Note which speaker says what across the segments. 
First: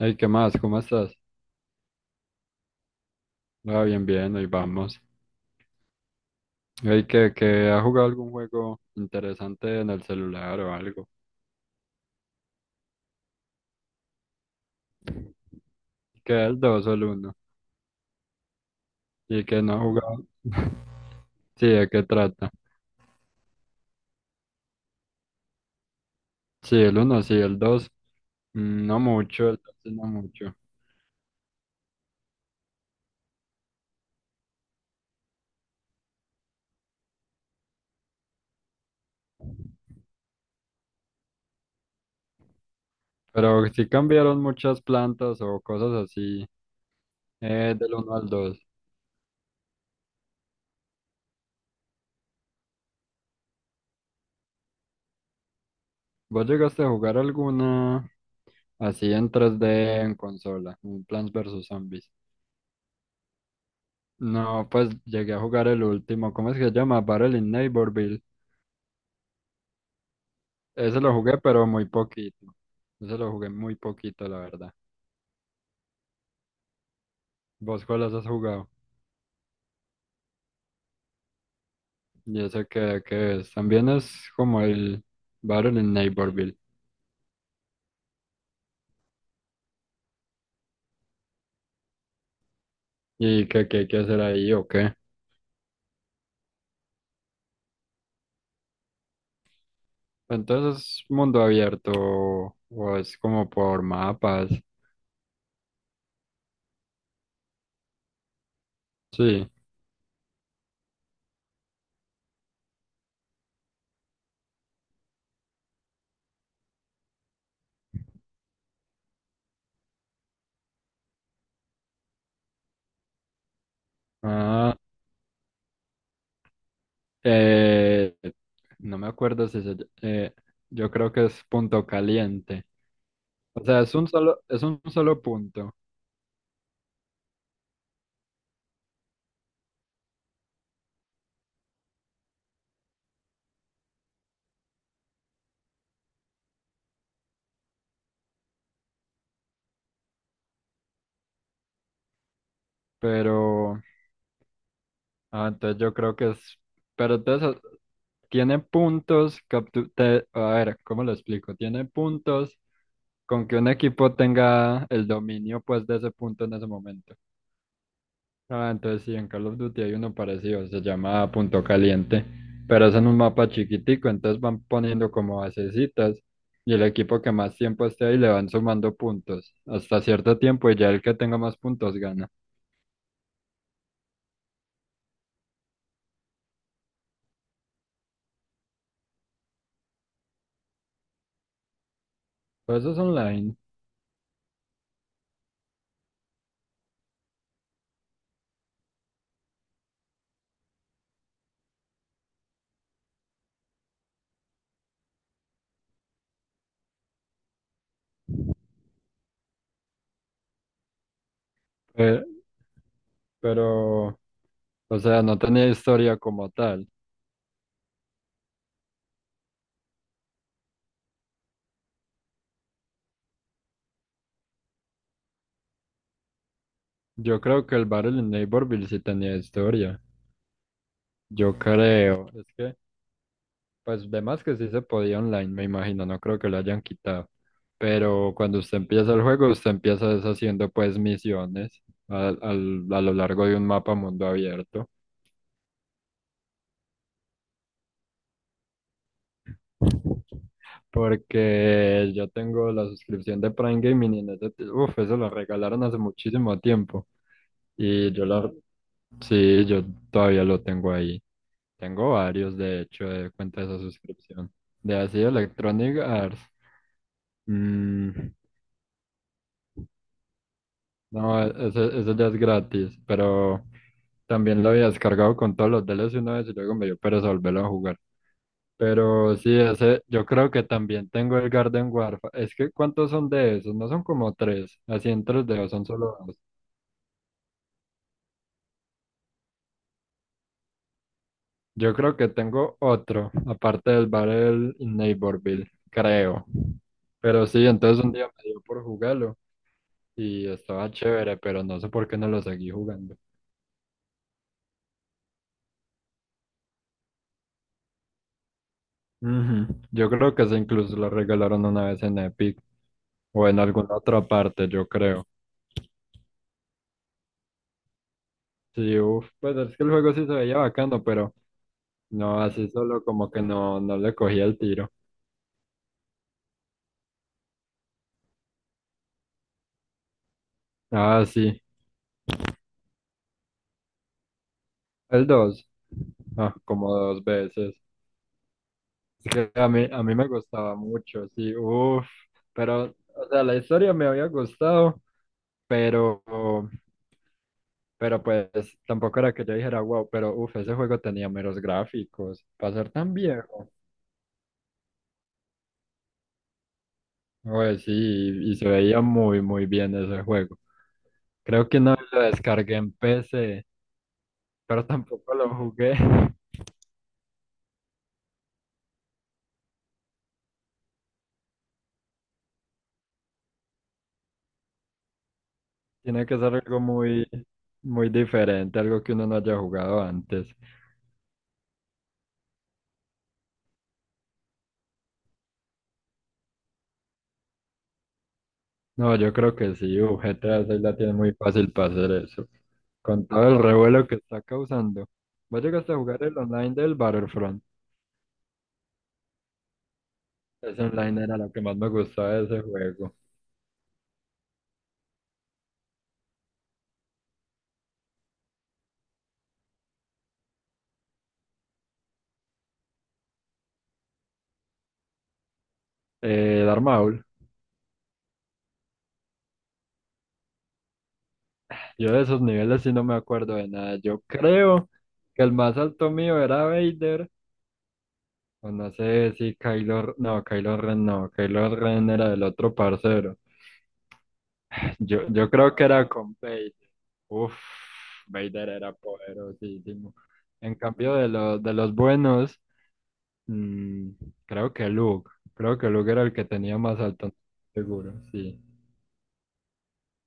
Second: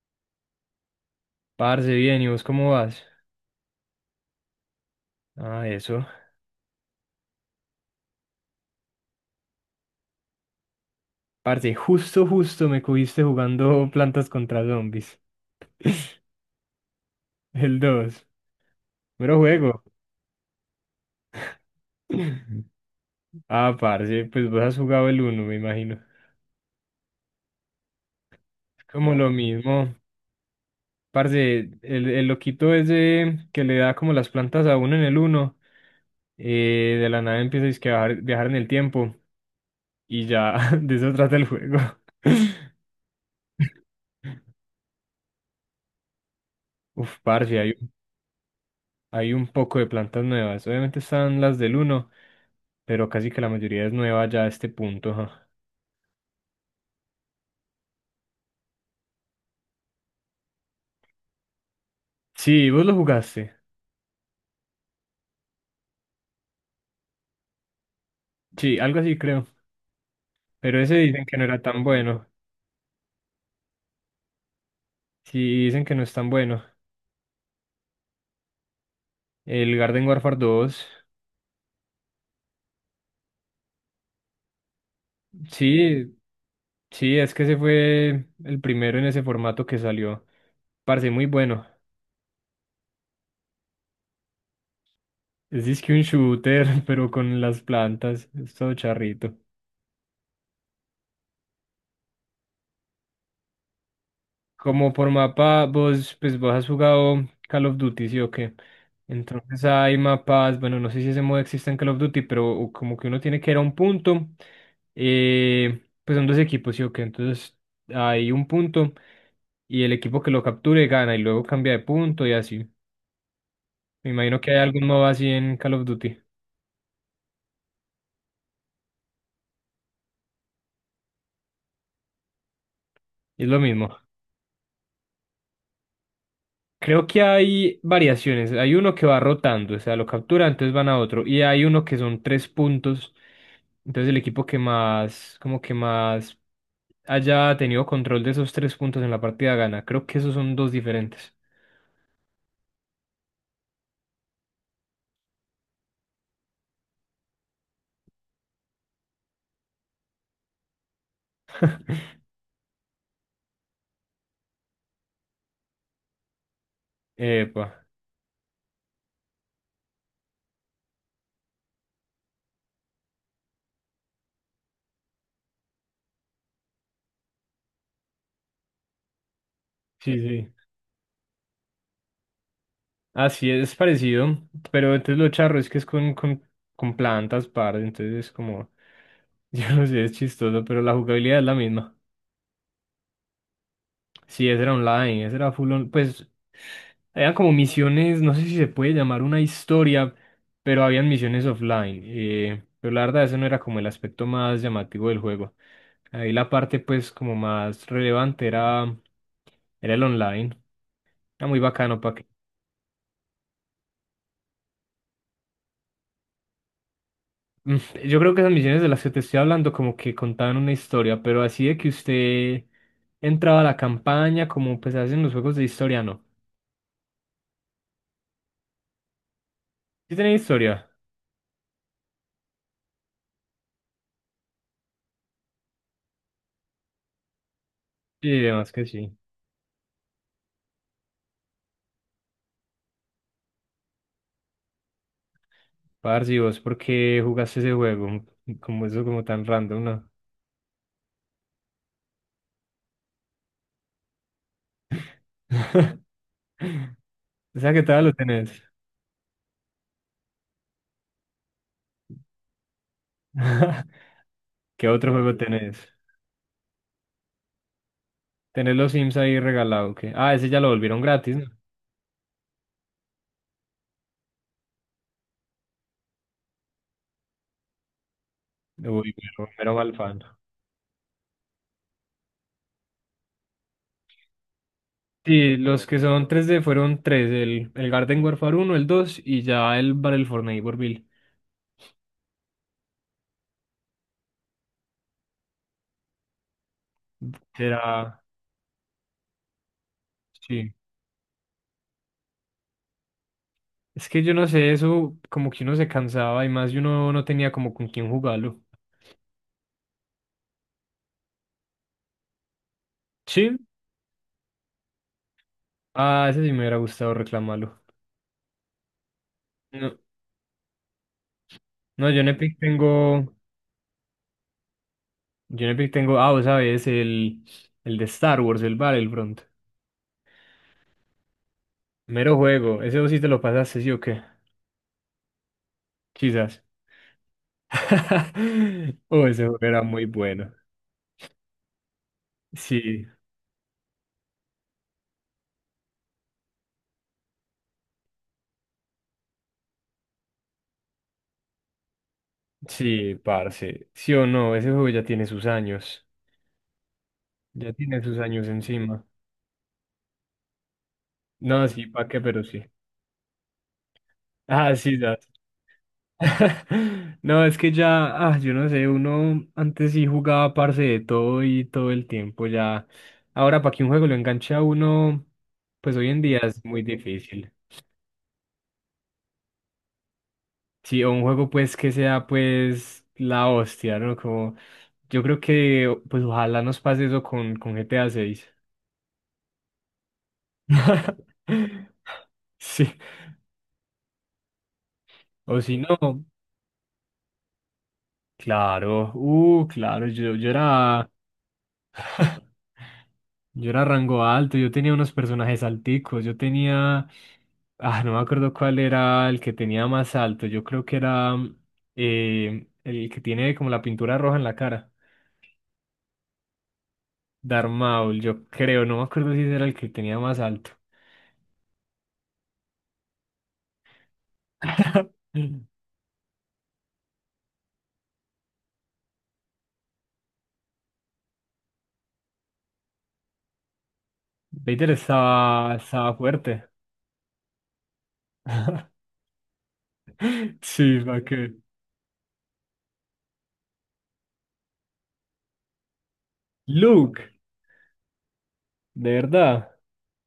Speaker 1: Hey, ¿qué más? ¿Cómo estás?
Speaker 2: Parce, bien, ¿y vos cómo vas?
Speaker 1: Ah, bien, bien, ahí vamos.
Speaker 2: Ah, eso.
Speaker 1: Hey, ¿que ha jugado algún juego interesante en el celular o algo?
Speaker 2: Parce, justo me cogiste jugando Plantas contra Zombies.
Speaker 1: ¿Que el 2 o el uno?
Speaker 2: El 2. Mero
Speaker 1: ¿Y que no ha
Speaker 2: juego.
Speaker 1: jugado? Sí, ¿de qué trata?
Speaker 2: Ah, parce, pues vos has jugado el uno, me imagino.
Speaker 1: Sí, el uno, sí, el dos.
Speaker 2: Es
Speaker 1: No
Speaker 2: como lo
Speaker 1: mucho, el 2 sí,
Speaker 2: mismo.
Speaker 1: no mucho.
Speaker 2: Parce, el loquito ese que le da como las plantas a uno en el uno. De la nada empieza dizque a viajar en el tiempo y ya de eso trata el juego.
Speaker 1: Pero sí cambiaron muchas plantas o cosas así,
Speaker 2: Uf, parce, hay,
Speaker 1: ¿del uno al dos?
Speaker 2: hay un poco de plantas nuevas. Obviamente están las del uno, pero casi que la mayoría es nueva ya a este punto, ajá.
Speaker 1: ¿Vos llegaste a jugar alguna así en 3D en consola? Un Plants vs Zombies.
Speaker 2: Sí, vos lo jugaste.
Speaker 1: No, pues llegué a jugar el último, ¿cómo es que se llama? Battle in Neighborville.
Speaker 2: Sí, algo así creo. Pero ese
Speaker 1: Ese lo
Speaker 2: dicen que
Speaker 1: jugué,
Speaker 2: no era
Speaker 1: pero
Speaker 2: tan
Speaker 1: muy
Speaker 2: bueno.
Speaker 1: poquito. Ese lo jugué muy poquito, la verdad.
Speaker 2: Sí, dicen que no es tan bueno.
Speaker 1: ¿Vos cuáles has jugado?
Speaker 2: El Garden Warfare dos.
Speaker 1: Y ese que es. También es como el Battle in
Speaker 2: Sí,
Speaker 1: Neighborville.
Speaker 2: sí, es que ese fue el primero en ese formato que salió. Parce, muy bueno.
Speaker 1: ¿Y qué hay que hacer ahí o qué?
Speaker 2: Es disque un shooter, pero con las plantas. Es todo charrito.
Speaker 1: Entonces, ¿es mundo abierto o es como por mapas?
Speaker 2: Como por mapa, vos, pues vos has jugado Call of Duty, ¿sí o qué?
Speaker 1: Sí.
Speaker 2: Entonces hay mapas, bueno, no sé si ese modo existe en Call of Duty, pero como que uno tiene que ir a un punto, pues son dos equipos, ¿sí o qué? Entonces hay un punto y el equipo que lo capture gana y luego cambia de punto y así. Me imagino que hay
Speaker 1: Ah,
Speaker 2: algún modo así en Call of Duty.
Speaker 1: eh, no me acuerdo si se, eh, yo creo que es punto caliente.
Speaker 2: Es lo
Speaker 1: O sea, es
Speaker 2: mismo.
Speaker 1: un solo, es un solo punto,
Speaker 2: Creo que hay variaciones. Hay uno que va rotando, o sea, lo captura, entonces van a otro. Y hay uno que son tres puntos. Entonces el equipo que más, como que más haya tenido control de esos tres puntos en la partida gana. Creo que esos son dos diferentes.
Speaker 1: pero... Ah, entonces yo creo que es, pero entonces, tiene puntos, que a ver, ¿cómo lo explico? Tiene puntos con que un equipo tenga el dominio pues de ese punto en ese momento.
Speaker 2: Epa,
Speaker 1: Ah, entonces sí, en Call of Duty hay uno parecido, se llama Punto Caliente, pero es en un mapa chiquitico, entonces van poniendo como basecitas y el equipo que más tiempo esté ahí le van sumando puntos hasta
Speaker 2: sí,
Speaker 1: cierto
Speaker 2: sí.
Speaker 1: tiempo y ya el que tenga más puntos gana.
Speaker 2: Así es parecido, pero entonces lo charro es que es con plantas par, entonces es como, yo no sé, es chistoso, pero la jugabilidad es la misma.
Speaker 1: Pues eso es online,
Speaker 2: Sí, ese era online, ese era full on, pues eran como misiones, no sé si se puede llamar una historia, pero habían misiones offline. Pero la verdad, ese no era como el aspecto más llamativo del juego. Ahí la parte pues como más era el online. Era muy bacano para
Speaker 1: eh,
Speaker 2: que...
Speaker 1: pero... O sea, no tenía historia como tal.
Speaker 2: Mm, yo creo que esas misiones de las que te estoy hablando como que contaban una historia, pero así de que usted entraba a la campaña como pues hacen los juegos de historia, no.
Speaker 1: Yo creo que el Battle in Neighborville sí tenía historia.
Speaker 2: ¿Sí tenía historia?
Speaker 1: Yo creo. Es que, pues, de más que sí se podía online, me imagino. No creo que lo hayan quitado.
Speaker 2: Sí,
Speaker 1: Pero cuando
Speaker 2: además
Speaker 1: usted
Speaker 2: que
Speaker 1: empieza
Speaker 2: sí.
Speaker 1: el juego, usted empieza deshaciendo, pues, misiones a lo largo de un mapa mundo abierto.
Speaker 2: Parce, ¿y vos por qué jugaste ese juego? Como eso, como tan random, ¿no?
Speaker 1: Porque yo tengo la suscripción de Prime Gaming y en ese, uf, eso lo regalaron hace muchísimo tiempo.
Speaker 2: O sea, ¿qué tal lo
Speaker 1: Y yo la,
Speaker 2: tenés?
Speaker 1: sí, yo todavía lo tengo ahí. Tengo varios, de hecho, de cuenta de esa suscripción.
Speaker 2: ¿Qué
Speaker 1: De
Speaker 2: otro
Speaker 1: así
Speaker 2: juego tenés?
Speaker 1: Electronic Arts. Mm,
Speaker 2: Tenés los Sims ahí regalado, ¿qué? Ah, ese ya lo volvieron gratis,
Speaker 1: no,
Speaker 2: ¿no?
Speaker 1: ese ya es gratis, pero también lo había descargado con todos los DLC una vez y luego me dio pereza volverlo a jugar.
Speaker 2: Uy,
Speaker 1: Pero
Speaker 2: pero,
Speaker 1: sí,
Speaker 2: pero mal
Speaker 1: ese,
Speaker 2: fan.
Speaker 1: yo creo que también tengo el Garden Warfare. Es que, ¿cuántos son de esos? No son como tres, así en tres
Speaker 2: Sí,
Speaker 1: dedos, son
Speaker 2: los que
Speaker 1: solo
Speaker 2: son
Speaker 1: dos.
Speaker 2: tres d fueron tres, el Garden Warfare uno el 2 y ya el Battle for Neighborville.
Speaker 1: Yo creo que tengo otro, aparte del Battle in Neighborville, creo. Pero sí, entonces un
Speaker 2: Será,
Speaker 1: día me dio por jugarlo y
Speaker 2: sí.
Speaker 1: estaba chévere, pero no sé por qué no lo seguí jugando.
Speaker 2: Es que yo no sé, eso como que uno se cansaba y más y uno no tenía como con quién jugarlo.
Speaker 1: Ujú. Yo creo que ese incluso lo regalaron una vez en Epic o
Speaker 2: Sí.
Speaker 1: en alguna otra parte, yo creo.
Speaker 2: Ah, ese sí me hubiera gustado reclamarlo.
Speaker 1: Sí, uf, pues es que el
Speaker 2: No,
Speaker 1: juego sí se veía bacano, pero
Speaker 2: no, yo en
Speaker 1: no,
Speaker 2: Epic
Speaker 1: así solo como
Speaker 2: tengo.
Speaker 1: que no le cogía el tiro.
Speaker 2: Yo en Epic tengo. Ah, vos sabes, el de Star Wars, el Battlefront.
Speaker 1: Ah, sí,
Speaker 2: Mero juego. Ese vos sí te lo pasaste, ¿sí o qué?
Speaker 1: el dos,
Speaker 2: Quizás.
Speaker 1: como dos veces.
Speaker 2: Oh,
Speaker 1: Es
Speaker 2: ese
Speaker 1: que
Speaker 2: juego
Speaker 1: a
Speaker 2: era
Speaker 1: mí, a
Speaker 2: muy
Speaker 1: mí me
Speaker 2: bueno.
Speaker 1: gustaba mucho, sí, uff, pero,
Speaker 2: Sí,
Speaker 1: o sea, la historia me había gustado, pero... Pero pues tampoco era que yo dijera "wow", pero uff, ese juego tenía meros gráficos para ser tan
Speaker 2: sí,
Speaker 1: viejo.
Speaker 2: parce. Sí o no, ese juego ya tiene sus años. Ya
Speaker 1: Pues sí,
Speaker 2: tiene sus años
Speaker 1: y se veía
Speaker 2: encima.
Speaker 1: muy, muy bien ese juego.
Speaker 2: No,
Speaker 1: Creo que
Speaker 2: sí,
Speaker 1: una vez
Speaker 2: pa' qué,
Speaker 1: lo
Speaker 2: pero sí.
Speaker 1: descargué en PC,
Speaker 2: Ah,
Speaker 1: pero
Speaker 2: sí, ya.
Speaker 1: tampoco lo jugué.
Speaker 2: No, es que ya, ah, yo no sé, uno antes sí jugaba parce de todo y todo el tiempo ya. Ahora, para que un juego lo enganche a uno, pues hoy en
Speaker 1: Tiene que
Speaker 2: día
Speaker 1: ser
Speaker 2: es
Speaker 1: algo
Speaker 2: muy
Speaker 1: muy,
Speaker 2: difícil.
Speaker 1: muy diferente, algo que uno no haya jugado antes.
Speaker 2: Sí, o un juego pues que sea pues la hostia, ¿no? Como yo creo que pues ojalá nos pase eso con GTA seis.
Speaker 1: No, yo creo que sí, uff, GTA 6 la tiene muy fácil para hacer eso.
Speaker 2: Sí.
Speaker 1: Con todo el revuelo que está causando.
Speaker 2: O
Speaker 1: ¿Vos
Speaker 2: si
Speaker 1: llegaste a
Speaker 2: no,
Speaker 1: jugar el online del Battlefront?
Speaker 2: claro, claro, yo
Speaker 1: Ese
Speaker 2: era
Speaker 1: online era lo que más me gustaba de ese juego.
Speaker 2: yo era rango alto, yo tenía unos personajes alticos, yo tenía, ah, no me acuerdo cuál era el que tenía más alto, yo creo que era el que tiene como la pintura roja en la cara.
Speaker 1: Darth Maul.
Speaker 2: Darmaul, yo creo, no me acuerdo si ese era el que tenía más alto.
Speaker 1: Yo de esos niveles sí no me acuerdo de nada. Yo creo que el más alto mío era Vader. O no sé si Kylo... No, Kylo Ren no. Kylo Ren era del otro parcero.
Speaker 2: Vader
Speaker 1: Yo
Speaker 2: estaba,
Speaker 1: creo que era
Speaker 2: estaba
Speaker 1: con
Speaker 2: fuerte.
Speaker 1: Vader. Uf, Vader era poderosísimo. En
Speaker 2: Sí,
Speaker 1: cambio
Speaker 2: va
Speaker 1: de
Speaker 2: que.
Speaker 1: los, de los buenos, mm, creo que Luke. Creo que Luke era el que tenía más
Speaker 2: Luke,
Speaker 1: alto. Seguro, sí.
Speaker 2: de verdad,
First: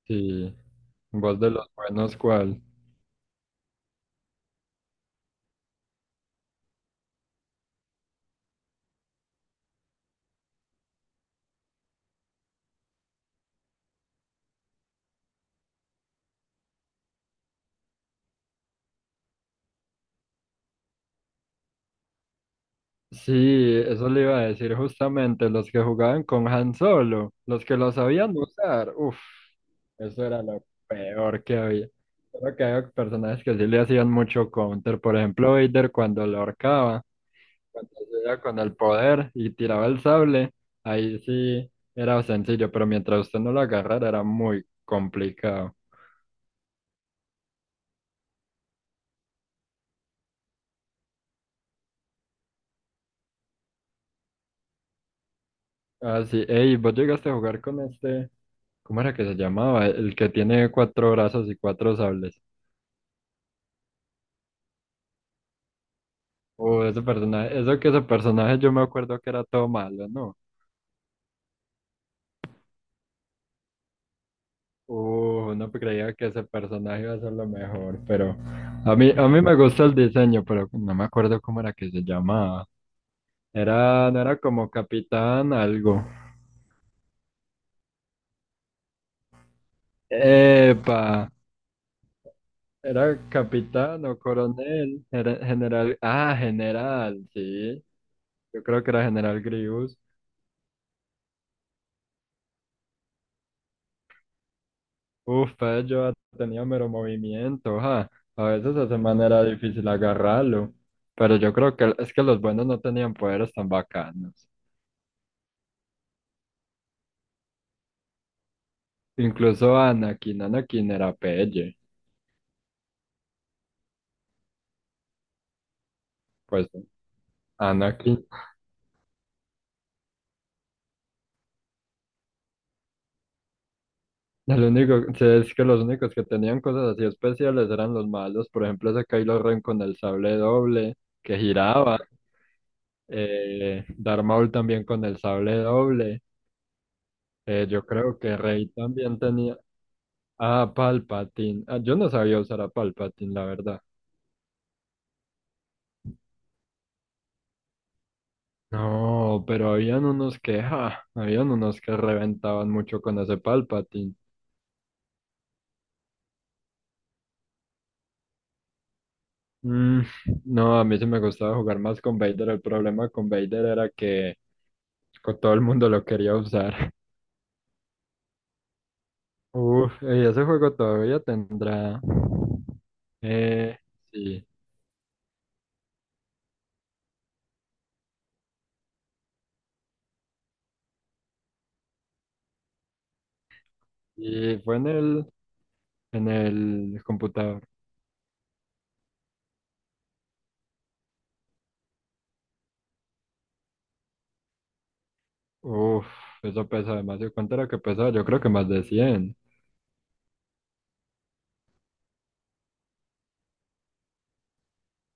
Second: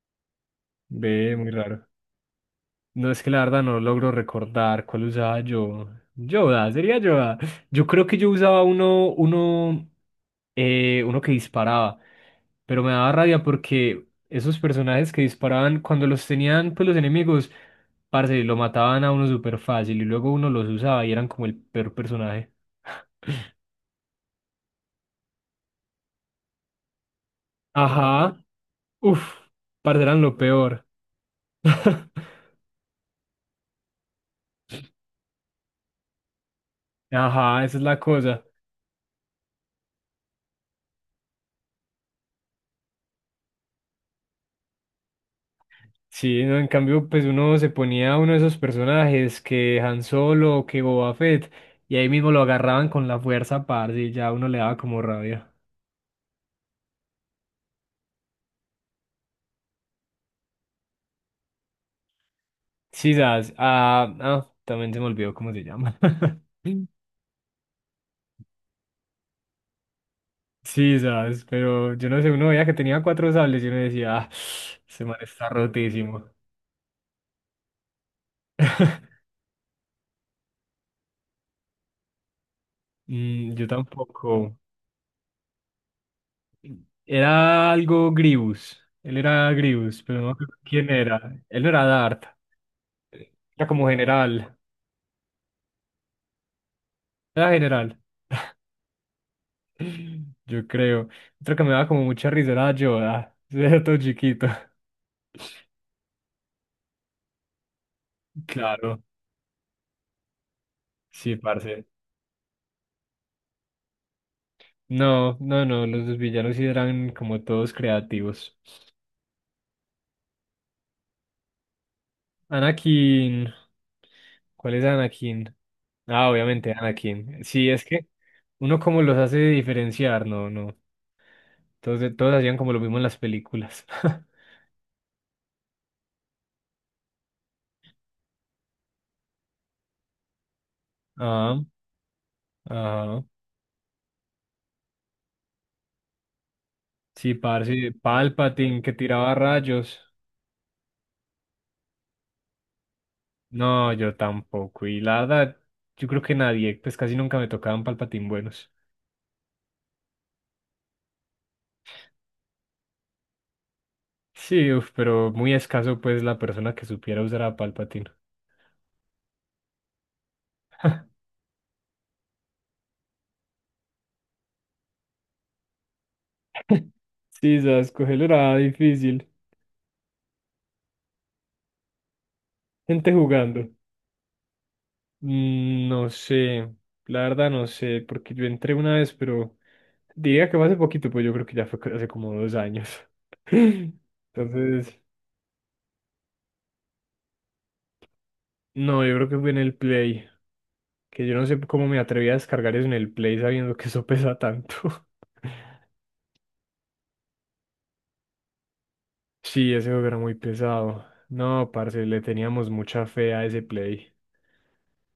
Speaker 1: Sí.
Speaker 2: ve,
Speaker 1: Vos
Speaker 2: muy
Speaker 1: de los
Speaker 2: raro.
Speaker 1: buenos, ¿cuál?
Speaker 2: No es que la verdad no logro recordar cuál usaba yo. Yoda, sería Yoda. Yo creo que yo usaba uno, uno que disparaba, pero me daba rabia porque esos personajes que disparaban cuando los tenían, pues los enemigos, parce, lo mataban a uno súper fácil y luego uno los usaba y eran como el peor personaje.
Speaker 1: Sí, eso le iba a decir justamente, los que jugaban con Han Solo, los que lo sabían
Speaker 2: Ajá.
Speaker 1: usar, uff,
Speaker 2: Uf, parce, eran
Speaker 1: eso
Speaker 2: lo
Speaker 1: era lo
Speaker 2: peor.
Speaker 1: peor que había. Creo que había personajes que sí le hacían mucho counter, por ejemplo Vader cuando lo ahorcaba,
Speaker 2: Ajá, esa es
Speaker 1: cuando
Speaker 2: la
Speaker 1: hacía
Speaker 2: cosa.
Speaker 1: con el poder y tiraba el sable, ahí sí era sencillo, pero mientras usted no lo agarrara era muy complicado.
Speaker 2: Sí, no, en cambio, pues uno se ponía uno de esos personajes que Han Solo o que Boba Fett, y ahí mismo lo agarraban con la fuerza, parce, y ya uno le daba como rabia.
Speaker 1: Ah, sí, ey, vos llegaste a jugar con este, ¿cómo era que se llamaba? El que tiene cuatro brazos y cuatro sables.
Speaker 2: Sí, sabes, ah, también se me olvidó cómo se llama.
Speaker 1: Ese personaje, eso que ese personaje yo me acuerdo que era todo malo, ¿no?
Speaker 2: Sí, sabes, pero yo no sé, uno veía que tenía cuatro sables y uno decía, ah, ese man está
Speaker 1: Uno creía
Speaker 2: rotísimo.
Speaker 1: que ese personaje iba a ser lo mejor, pero a mí, a mí me gusta el diseño, pero no me acuerdo cómo era que se llamaba.
Speaker 2: Mm, yo
Speaker 1: Era, no era
Speaker 2: tampoco.
Speaker 1: como capitán algo.
Speaker 2: Era algo Grievous, él era Grievous, pero no me acuerdo quién
Speaker 1: Epa,
Speaker 2: era. Él no era Dart,
Speaker 1: era
Speaker 2: era como
Speaker 1: capitán o
Speaker 2: general,
Speaker 1: coronel, era general, general,
Speaker 2: era
Speaker 1: sí,
Speaker 2: general.
Speaker 1: yo creo que era general Grievous.
Speaker 2: Yo creo. Otro que me daba como mucha risa era Yoda. Era todo chiquito.
Speaker 1: Uf, pues yo ha tenido mero movimiento, ja. A veces de esa
Speaker 2: Claro,
Speaker 1: manera era difícil agarrarlo.
Speaker 2: sí,
Speaker 1: Pero yo creo
Speaker 2: parce.
Speaker 1: que es que los buenos no tenían poderes tan bacanos.
Speaker 2: No, no, no, los dos villanos sí eran como todos creativos.
Speaker 1: Incluso Anakin, Anakin era pelle.
Speaker 2: Anakin. ¿Cuál es Anakin? Ah,
Speaker 1: Pues
Speaker 2: obviamente Anakin. Sí, es que
Speaker 1: Anakin.
Speaker 2: uno como los hace diferenciar, no, no. Entonces todos hacían como lo mismo en las películas.
Speaker 1: El único, sí, es que los únicos que tenían cosas así especiales eran los malos. Por ejemplo, ese Kylo Ren con el sable doble que
Speaker 2: Ah,
Speaker 1: giraba.
Speaker 2: ah.
Speaker 1: Darth Maul también con el sable doble.
Speaker 2: Sí,
Speaker 1: Yo
Speaker 2: parce,
Speaker 1: creo que Rey
Speaker 2: Palpatine que
Speaker 1: también
Speaker 2: tiraba
Speaker 1: tenía.
Speaker 2: rayos.
Speaker 1: Ah, Palpatine. Ah, yo no sabía usar a Palpatine, la verdad.
Speaker 2: No, yo tampoco. Y la verdad, yo creo que nadie, pues casi nunca me tocaban Palpatine buenos.
Speaker 1: No, pero habían unos que, ja, habían unos que reventaban mucho con ese Palpatine.
Speaker 2: Sí, uf, pero muy escaso pues la persona que supiera usar a Palpatine.
Speaker 1: Mm, no, a mí sí me gustaba jugar más con Vader. El problema con Vader era que todo el mundo lo quería usar.
Speaker 2: Sí, sabes, cogerlo era difícil.
Speaker 1: Uf, y ese juego todavía tendrá.
Speaker 2: Gente jugando.
Speaker 1: Eh, sí.
Speaker 2: Mm, no sé, la verdad no sé, porque yo entré una vez, pero diría que fue hace poquito, pues yo creo que ya fue hace como 2 años.
Speaker 1: Y fue en
Speaker 2: Entonces,
Speaker 1: el, en el computador.
Speaker 2: no, yo creo que fue en el Play, que yo no sé cómo me atreví a descargar eso en el Play sabiendo que eso pesa tanto.
Speaker 1: Uf, eso pesa demasiado. ¿Cuánto era que pesaba? Yo creo que más de 100.
Speaker 2: Sí, ese juego era muy pesado. No, parce, le teníamos mucha fe a ese play.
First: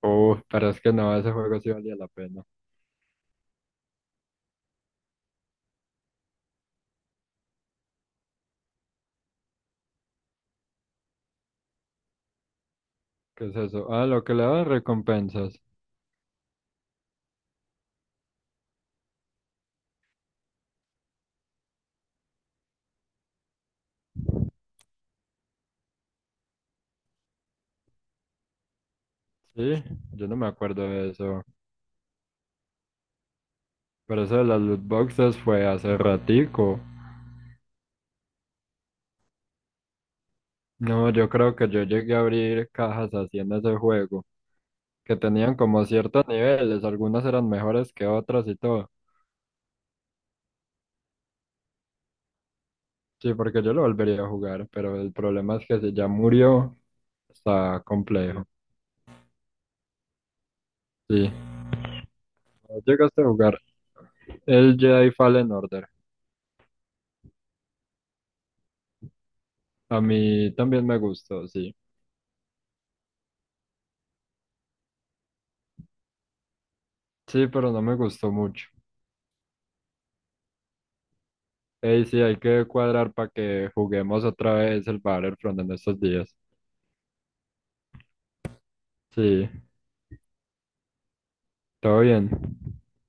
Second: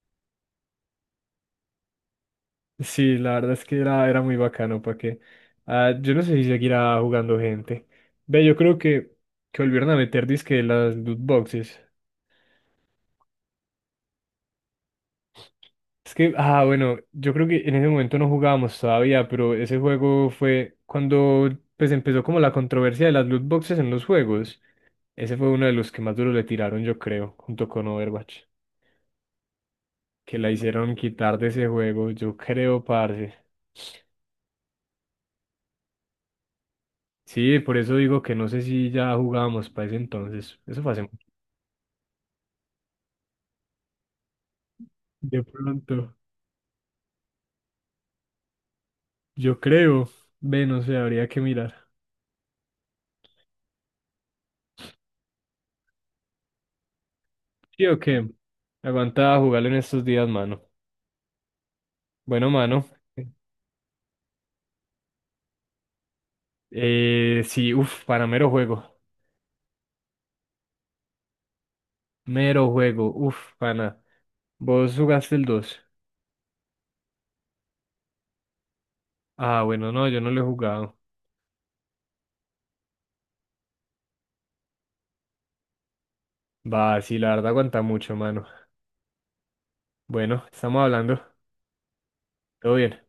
Speaker 1: Uy, pero es que no, ese juego sí valía la pena.
Speaker 2: Sí, la verdad es que era muy bacano, ¿para que ah, yo no sé si seguirá jugando gente. Ve, yo creo que volvieron a meter disque las loot boxes.
Speaker 1: ¿Qué es eso? Ah, lo que le daban recompensas.
Speaker 2: Es que, ah, bueno, yo creo que en ese momento no jugábamos todavía, pero ese juego fue cuando pues empezó como la controversia de las loot boxes en los juegos. Ese fue uno de los que más duro le tiraron, yo creo, junto con Overwatch,
Speaker 1: Sí, yo
Speaker 2: que
Speaker 1: no me
Speaker 2: la
Speaker 1: acuerdo
Speaker 2: hicieron
Speaker 1: de
Speaker 2: quitar
Speaker 1: eso.
Speaker 2: de ese juego, yo creo, parce.
Speaker 1: Pero eso de las loot boxes fue hace ratico.
Speaker 2: Sí, por eso digo que no sé si ya jugábamos para ese entonces. Eso fue hace
Speaker 1: No,
Speaker 2: mucho.
Speaker 1: yo creo que yo llegué a abrir cajas así en ese juego, que
Speaker 2: De
Speaker 1: tenían como
Speaker 2: pronto,
Speaker 1: ciertos niveles, algunas eran mejores que otras y todo.
Speaker 2: yo creo. Ve, no sé, habría que mirar.
Speaker 1: Sí, porque yo lo volvería a jugar, pero el problema es que si ya murió, está
Speaker 2: Sí, o qué.
Speaker 1: complejo.
Speaker 2: Aguanta jugarlo en estos días, mano.
Speaker 1: Sí,
Speaker 2: Bueno, mano.
Speaker 1: ¿llegaste a jugar el Jedi Fallen Order?
Speaker 2: Sí, uff, para mero juego.
Speaker 1: A mí también me gustó, sí.
Speaker 2: Mero juego, uff, pana. ¿Vos jugaste el 2?
Speaker 1: Sí, pero no me gustó mucho.
Speaker 2: Ah, bueno, no, yo no lo he jugado.
Speaker 1: Ey, sí, hay que cuadrar para que juguemos otra vez el Battlefront en estos días.
Speaker 2: Va, sí, la verdad aguanta mucho, mano.
Speaker 1: Sí,
Speaker 2: Bueno, estamos hablando.
Speaker 1: todo bien.
Speaker 2: Todo bien.